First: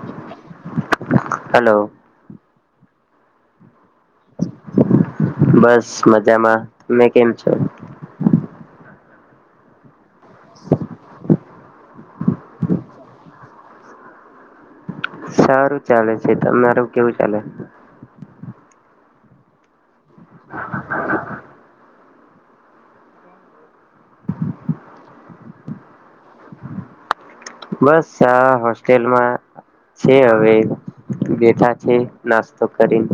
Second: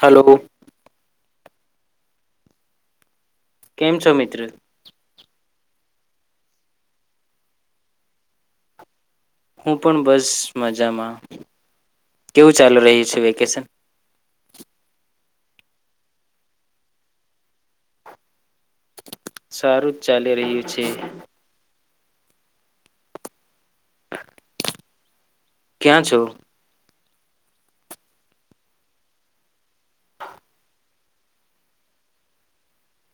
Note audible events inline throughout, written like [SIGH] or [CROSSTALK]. Hello. Hello. કેમ છો મિત્ર? બસ મજામાં. તમે કેમ છો? હું પણ બસ મજામાં. કેવું ચાલુ રહી છે વેકેશન? સારું ચાલે છે. તમારું કેવું ચાલે? સારું જ ચાલી રહ્યું છે. [INAUDIBLE] ક્યાં છો? બસ આ હોસ્ટેલમાં છે હવે બેઠા છે નાસ્તો કરીન.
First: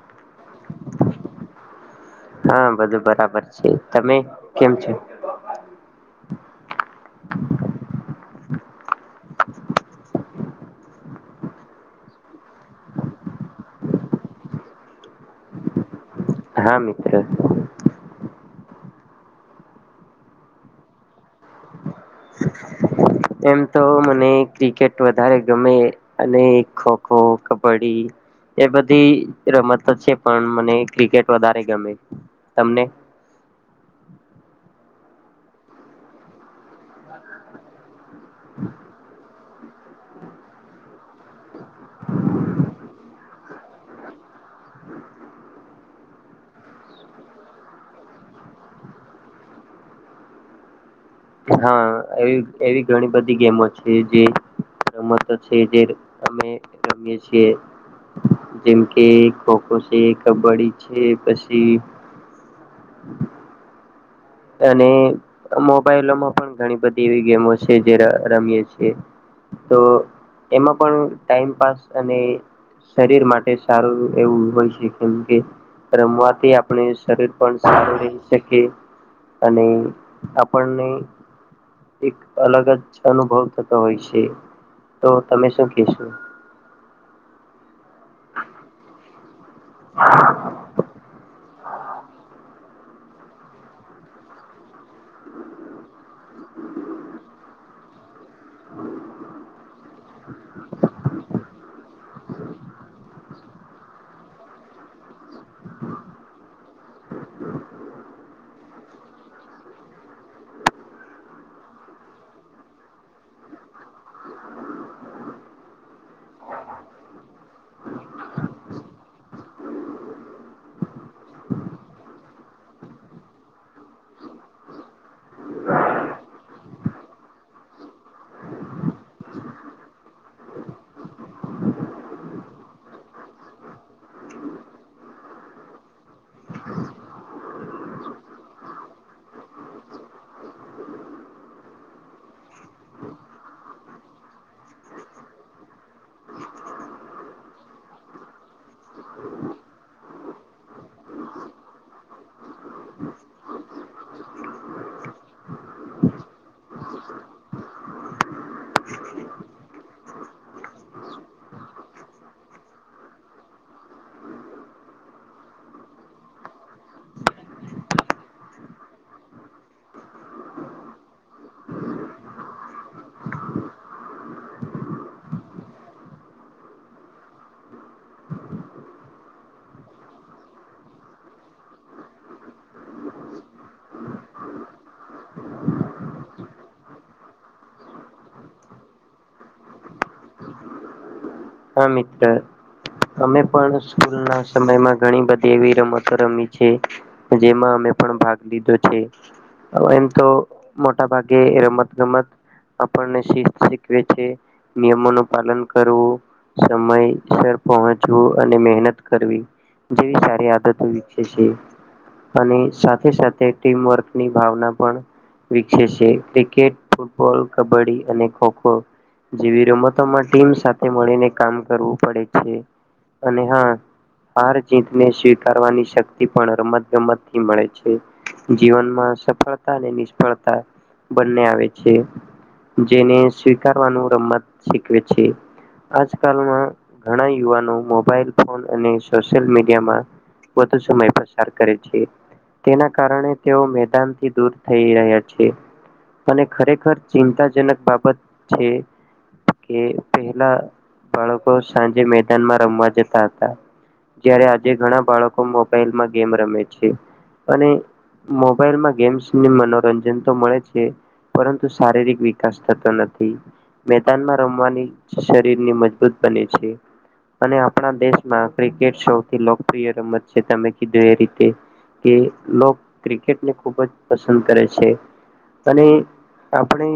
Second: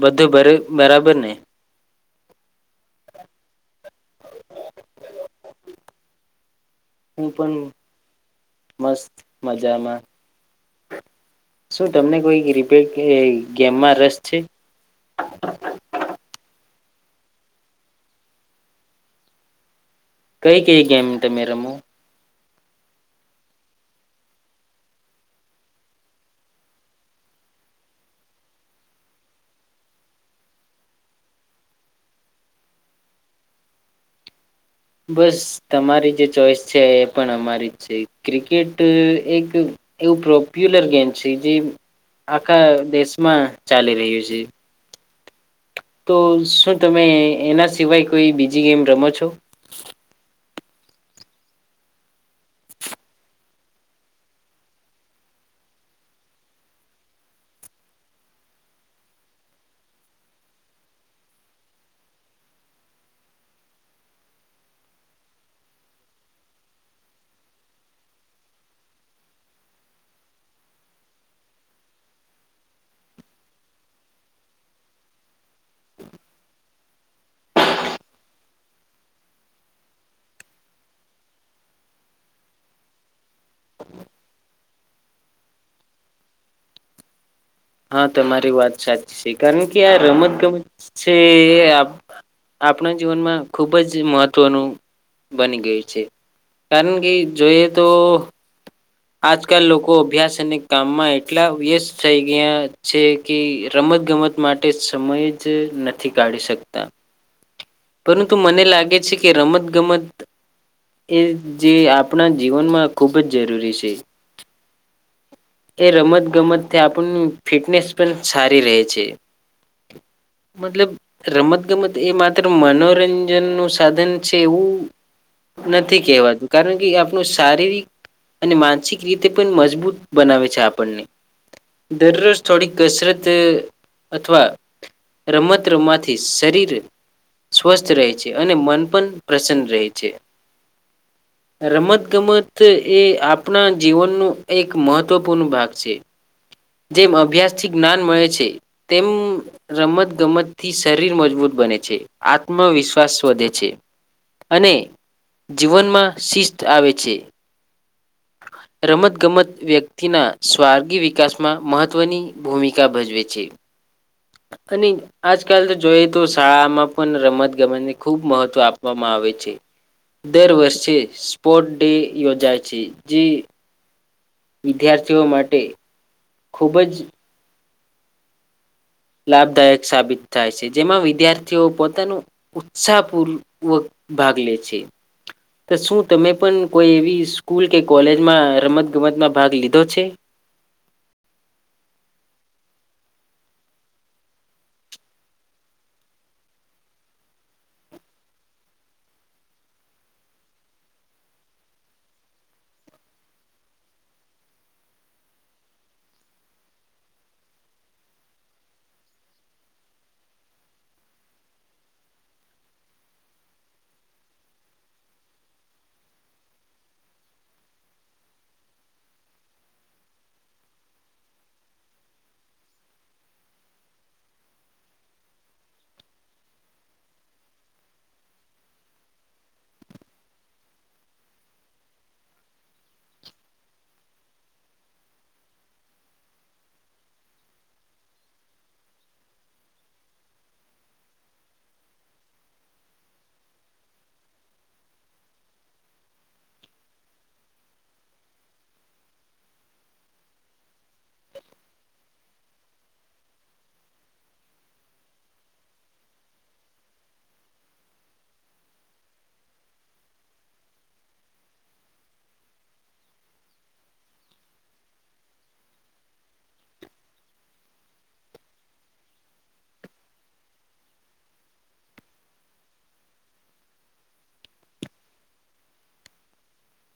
બધું બરે-બરાબર ને? હા, બધું બરાબર છે. તમે કેમ છે? હું પણ મસ્ત મજામાં. શું તમને કોઈ રિપેટ એઈ ગેમમાં રસ છે? [INAUDIBLE] હા મિત્ર. કઈ કઈ ગેમ તમે રમો? એમ તો મને ક્રિકેટ વધારે ગમે અને ખોખો, કબ્ડી એ બધી રમતો છે પણ મને ક્રિકેટ વધારે ગમે. તમને? [INAUDIBLE] બસ, તમારી જે ચોઈસ છે એ પણ અમારી જ છે ક્રિકેટ એ એક એવું પ્રપ્યુલર ગેમ છે જે આખા દેશ માં ચાલી રહ્યું છે. તો શું તમે એના સિવાય કોઈ બીજી ગેમ રમો છો? હા, એ એવી ઘણી બધી ગેમો છે જે રમત છે. જે અમે રમીએ છીએ. જેમ કે ખોખો છે, કબડ્ડી છે પછી [UNINTELLIGIBLE] અને મોબાઈલોમાં પણ ઘણી બધી એવી ગેમો છે જે રમીયે છીએ. તો એમાં પણ ટાઈમપાસ અને શરીર માટે સારું એવું હોય છે. કેમ કે રમવાથી આપણે શરીર પણ સારું રહી શકીએ. અને આપણને એક અલગ જ અનુભવ થતો હોય છે. તો તમે શું કેશો? હા, તમારી વાત સાચી છે કારણ કે આ રમત ગમત છે એ એ આપણા જીવનમાં ખુબ જ મહત્વનું બની ગયું છે. કારણ કે જોઈએ તો આજકાલ લોકો અભ્યાસ અને કામમાં એટલા વ્યસ્ત થઈ ગયા છે કે રમત ગમત માટે સમય જ નથી કાઢી શકતા. પરંતુ મને લાગે છે કે રમત ગમત એ જે આપણા જીવનમાં ખુબ જ જરૂરી છે. એ રમત ગમતથી આપણ ફિટનેસ પણ સારી રહે છે. મતલબ રમત ગમત એ માત્ર મનોરંજન નું સાધન છે એવું નથી કેહેવાતું. કારણ કે આપણું શારીરિક અને માનસિક રીતે પણ મજબૂત બનાવે છે આપણને. દરરોજ થોડીક કસરત અથવા રમત રમવાથી શરીર સ્વસ્થ રહે છે અને મન પણ પ્રસન્ન રહે છે. રમત ગમત એ આપણા જીવનનું એક મહત્વપૂર્ણ ભાગ છે. જેમ અભ્યાસથી જ્ઞાન મળે છે. તેમ રમત ગમતથી શરીર મજબૂત બને છે, આત્મવિશ્વાસ વધે છે. અને જીવનમાં શિસ્ત આવે છે. [INAUDIBLE] રમત ગમત વ્યક્તિના સ્વાર્ગી વિકાસમાં મહત્વની ભૂમિકા ભજવે છે. અને આજકાલ તો જોઈ તો શાળામાં પણ રમત ગમતને ખુબ મહત્વ આપવામાં આવે છે. દર વર્ષે સ્પોર્ટ ડે યોજાય છે જે વિદ્યાર્થીઓ માટે ખૂબ જ લાભદાયક સાબિત થાય છે. જેમાં વિદ્યાર્થીઓ પોતાનું ઉત્સાહપૂર્વક ભાગ લે છે. તો શું તમે પણ કોઈ એવી સ્કૂલ કે કોલેજમાં રમત ગમતમાં ભાગ લીધો છે? [INAUDIBLE] હા મિત્રર. અમે પણ સ્કૂલ ના સમયમાં ઘણી બધી એવી રમતો રમી છે. જેમાં અમે પણ ભાગ લીધો છે. એમ તો મોટા ભાગે રમત ગમત આપણને શીસ્ત શીખવે છે, નિયમો નું પાલન કરવું સમયસર પહોંચવું અને મહેનત કરવી જેવી સારી આદતો વિકસે છે. અને સાથે સાથે ટીમવર્કની ભાવના પણ વિકસે છે ક્રિકેટ ફૂટબોલ કબડ્ડી અને ખોખો જેવી રમતોમાં ટીમ સાથે મળીને કામ કરવું પડે છે અને હા હાર જીતને સ્વીકારવાની શક્તિ પણ રમત ગમતથી મળે છે. જીવનમાં સફળતા અને નિષ્ફળતા બંને આવે છે. જેને સ્વીકારવાનું રમત શીખવે છે આજ આકાલમાં ઘણા યુવાનો મોબાઈલ ફોન અને સોશિયલ મીડિયામાં વધુ સમય પસાર કરે છે તેના કારણે તેઓ મેદાનથી દૂર થઈ રહ્યા છે અને ખરેખર ચિંતાજનક બાબત છે કે પહેલા બાળકો સાંજે મેદાનમાં રમવા જતા હતા જયારે આજે ઘણા બાળકો મોબાઈલમાં ગેમ રમે છે અને મોબાઈલ માં ગેમ્સ ને મનોરંજન તો મળે છે પરંતુ શારીરિક વિકાસ થતો નથી મેદાનમાં રમવાની શરીર મજબૂત બને છે અને આપણા દેશમાં ક્રિકેટ સૌથી લોકપ્રિય રમત છે તમે કીધું એ રીતે કે લો ક્રિકેટને ખૂબ જ પસંદ કરે છે. અને આપણે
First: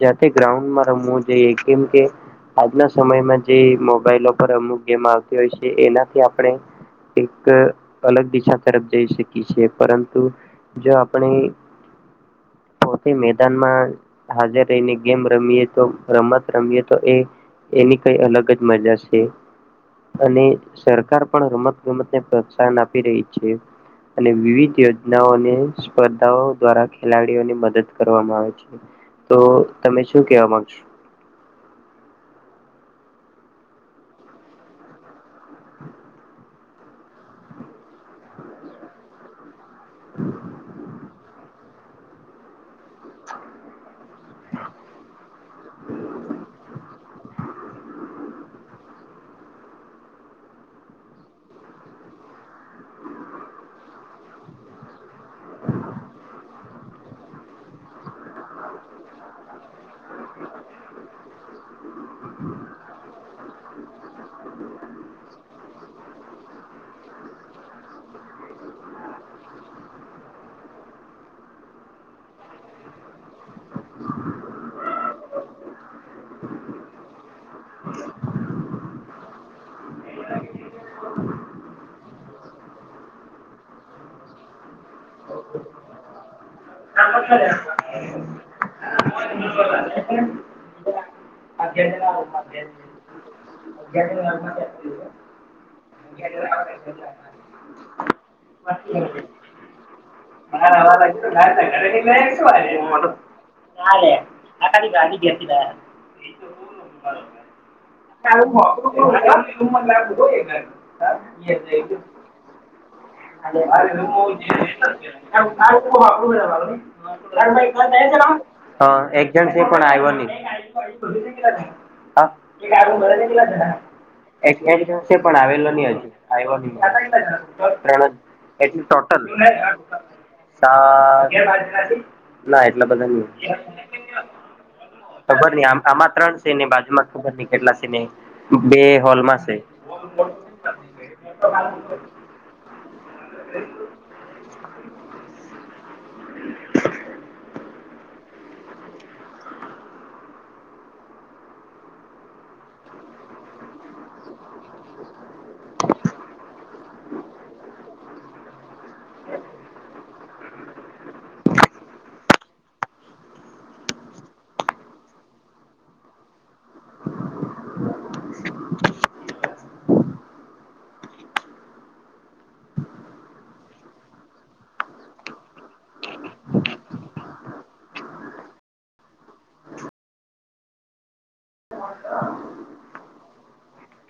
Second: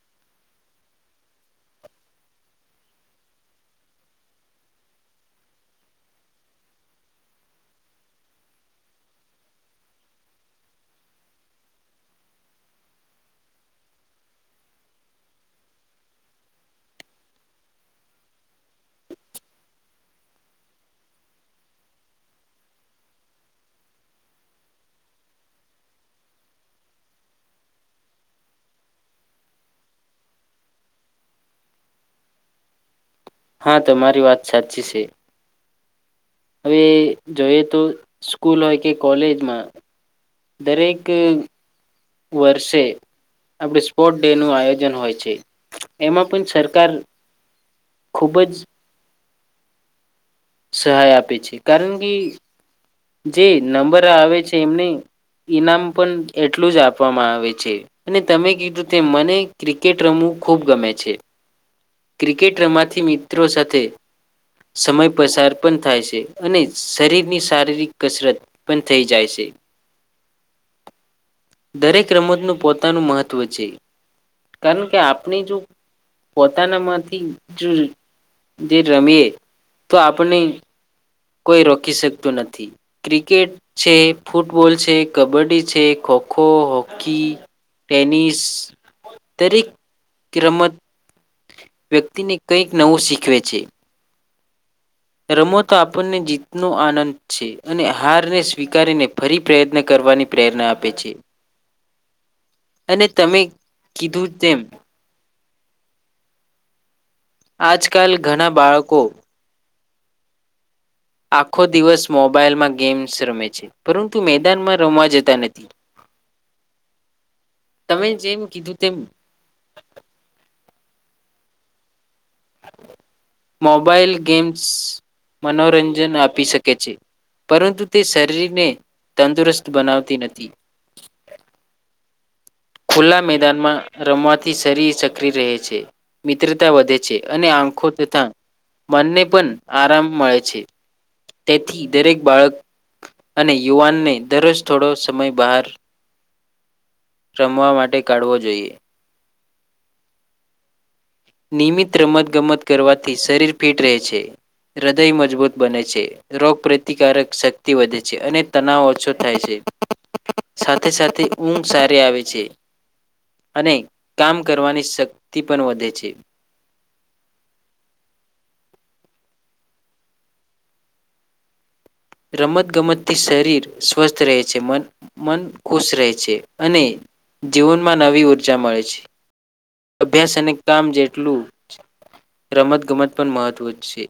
જાતે ગ્રાઉન્ડમાં રમવું જોઈએ કેમ કે આજના સમયમાં જે મોબાઈલ પર અમુક ગેમ આવતી હોય છે એનાથી આપણે એક અલગ દિશા તરફ જઈ શકી છે પરંતુ જો આપણી હ [INAUDIBLE] મેદાનમાં હાજર રહીને ગેમ રમીએ તો રમત રમીએ તો એ એની કઈ અલગ જ મજા છે અને સરકાર પણ રમત ગમતને પ્રોત્સાહન આપી રહી છે. અને વિવિધ યોજનાઓ અને સ્પર્ધાઓ દ્વારા ખેલાડીઓની મદદ કરવામાં આવે છે. તો તમે શું કેવા માંગશો [INAUDIBLE] હા તમારી વાત સાચી છે. હવે જોઈએ તો સ્કૂલ હોય કે કોલેજમાં દરેક વર્ષે આપડ સ્પોર્ટ ડે નું આયોજન હોય છે એમાં પણ સરકાર ખૂબ જ. સહાય આપે છે કારણ કે જે નંબર આવે છે એમને. ઈનામ પણ એટલું જ આપવામાં આવે છે. અને તમે કીધું કે મને ક્રિકેટ રમવું ખૂબ ગમે છે. ક્રિકેટ રમાથી મિત્રો સાથે. સમય પસાર પણ થાય છે અને શરીરની શારીરિક કસરત પણ થઈ જાય છે. દરેક રમતનું પોતાનું મહત્વ છે. કર કે આપની જો. પોતાનામાંથી જો જે રમીએ તો આપણે. કોઈ રોકી શકતું નથી ક્રિકેટ છે ફૂટબોલ છે કબડ્ડી છે ખો. ખોખો હોકી ટેનિસ દરેક રમત. વ્યક્તિને કંઈક નવું શીખવે છે. અ. રમો તો આપણને જીતનો આનંદ છે અને હારને સ્વીકારીને ફરી પ્રયત્ન કરવાની. પ્રેરણા આપે છે અને ટ તમે હાલે કીધું તેમ આડી અડીતી. [INAUDIBLE] આજકાલ ું ઘણા બાળકો મ. [INAUDIBLE] આખો દિવસ મોબાઈલમાં ગેમ્સ રમે છે, પરંતુ મેદાનમાં રમવા જ. પ. [INAUDIBLE] તમે જેમ કીધું હ તેમ એક જણ છે પણ આવ્યો નહી. મોબાઈલ ગેમ્સ એટલે જશે, પણ આવેલો નહીં. મનોરંજન આપી શકે હજી છે આવ. પરંતુ તે ત્રણ હ શરીરને એટ ટોટલ. તંદુરસ્ત બનાવતી નથી હા. ખુલ્લા મેદાનમાં રમવાથી શરીર સક્રિય ખબર રહે નઈ છે, આમ આમાં ત્રણ છે ને મિત્રતા વધે બાજુમાં છે. ખબર અને નઈ કેટલા આંખો છે ને તથા બે બંને હોલમાં પણ છે આરામ મળે છે. તેથી દરેક બાળક અને યુવાનને દરરોજ થોડો સમય બહાર. [UNINTELLIGIBLE] રમવા માટે કાઢવો જોઈએ. નિયમિત રમત ગમત કરવાથી શરીર ફિટ રહે છે. હૃદય મજબૂત બને છે, રોગ પ્રતિકારક શક્તિ વધે છે અને તનાવ ઓછો થાય છે. સાથે સાથે ઊંઘ સારી આવે છે. અને કામ કરવાની શક્તિ પણ વધે છે. રમત-ગમતથી શરીર સ્વસ્થ રહે છે, મન ખુશ રહે છે અને. જીવનમાં નવી ઉર્જા મળે છે. અભ્યાસ અને કામ જેટલું. રમત-ગમત પણ મહત્વ જ છે.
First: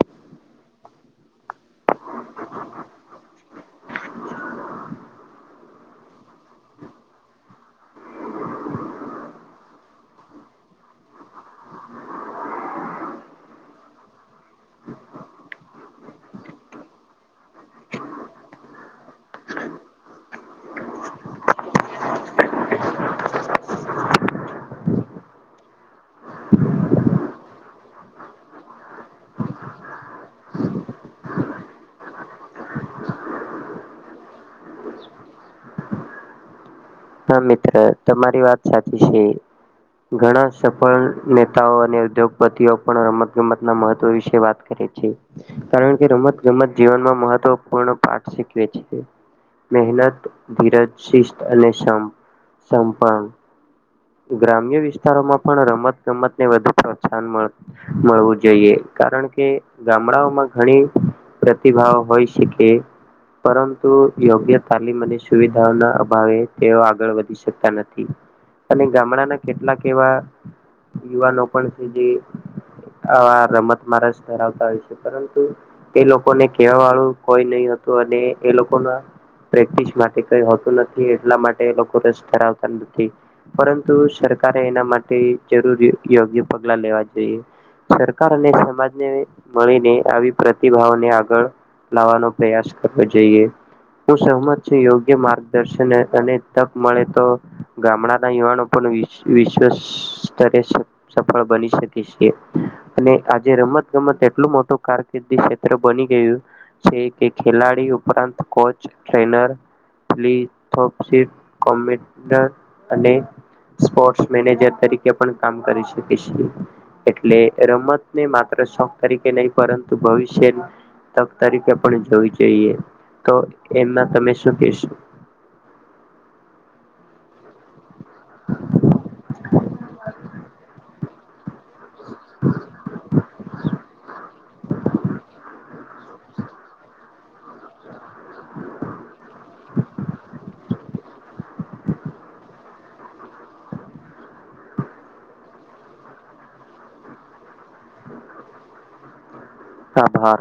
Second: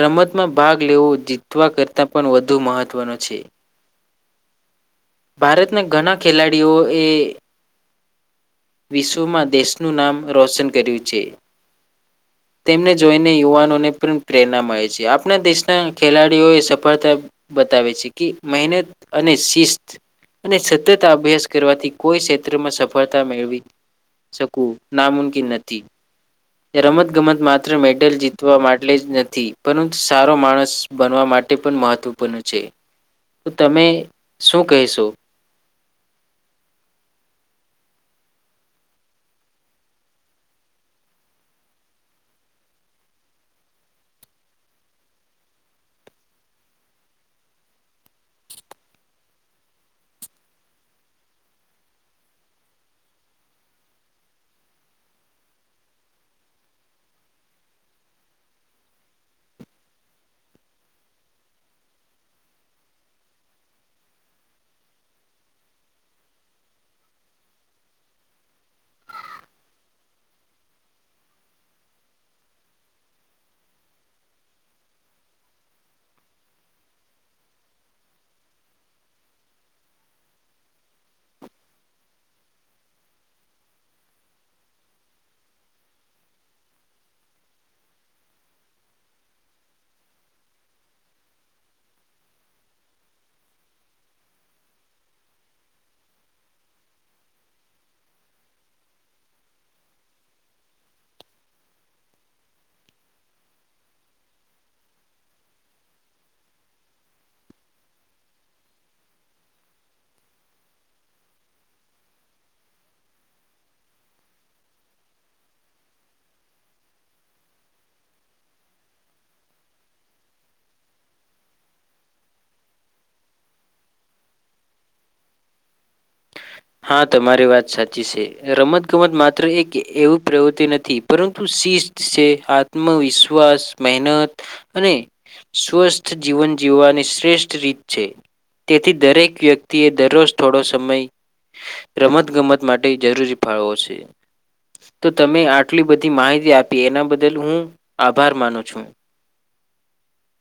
રમતમાં ભાગ લેવો, જીતવા કરતાં પણ વધુ મહત્વનો છે. ભારતના ઘણા ખેલાડીઓ એ. વિશ્વમાં દેશનું નામ રોશન કર્યું છે. તેમને જોઈને યુવાનોને પણ પ્રેરણા મળે છે. આપણા દેશના ખેલાડીઓ એ સફળતા. બતાવે છે કે મહેનત અને શિસ્ત. અને સતત અભ્યાસ કરવાથી કોઈ ક્ષેત્રમાં સફળતા મેળવી. શકું ના મુુમકિન નથી. રમત-ગમત માત્ર મેડલ જીતવા માટે જ નથી, પરંતુ સારો માણસ બનવા માટે. માટે પણ મહત્વપૂર્ણ છે. તો તમે શું કહેશો? [UNINTELLIGIBLE] હા, મિત્ર તમારી વાત સાચી છે. ઘણા સફળ નેતાઓ અને ઉદ્યોગપતિઓ પણ રમત-ગમત ના મહત્વ વિશે વાત કરી. કારણ કે રમત ગમત જીવનમાં મહત્વપૂર્ણ પાઠ શીખવે છે. મહેનત, ધીરજ, શિસ્ત અને સંપન. ગ્રામ્ય વિસ્તારોમાં પણ રમત-ગમતને વધુ પ્રોત્સાહન મળવું જોઈએ. કારણ કે ગામડાઓમાં ઘણી પ્રતિભાઓ હોય શકે. પરંતુ યોગ્ય તાલીમ અને સુવિધાઓના અભાવે. તેઓ આગળ વધી શકતા નથી. અને ગામડાના કેટલાક એવા યુવાનો પણ છે જે આ રમતમાં રસ ધરાવતા હોય છે, પરંતુ એ લોકોને કેવા વાળું કોઈ નહીં હોય. એ લોકો પ્રેક્ટસ માટે કંઈ હોતું નથી. માટે રસ ધવતા નથી, પરંતુ સરકારે એના માટે જરૂરી. પગલા લેવા જોઈએ. સરકાર અને સમાજને મળીને આવી પ્રતિભાઓને આગળ લાવવાનો પ્રયાસ કરવો જોઈએ. હું સહમત છું. યોગ્ય માર્ગદર્શન. તને તક મળે, તો ગામડાના યુવાનો પણ વિશ્વ સ્તરે. સફળ બની શકે છે. અને આજે રમત-ગમત એટલું મોટું કારકિર્દી ક્ષેત્ર બની. કે ખેલાડી ઉપરાંત કોચ ટ્રેનર કો અને [UNINTELLIGIBLE] સ્પોર્ટ્સ મેનેજર તરીકે પણ કામ કરી શકીશ એટલે રમતને માત્ર શોખ તરીકે નહી પરંતુ ભવિષ્ય તક તરીકે પણ જોવી જોઈએ તો એમાં તમે શું કેશો હા તમારી વાત સાચી છે રમત ગમત માત્ર એક એવું પ્રવૃત્તિ નથી પરંતુ શિસ્ત છે આત્મવિશ્વાસ મહેનત અને સ્વસ્થ જીવન જીવવાની શ્રેષ્ઠ રીત છે તેથી દરેક વ્યક્તિ એ દરરોજ થોડો સમય રમત ગમત માટે જરૂરી ફાળવો છે તો તમે આટલી બધી માહિતી આપી એના બદલ હું આભાર માનું છું આભાર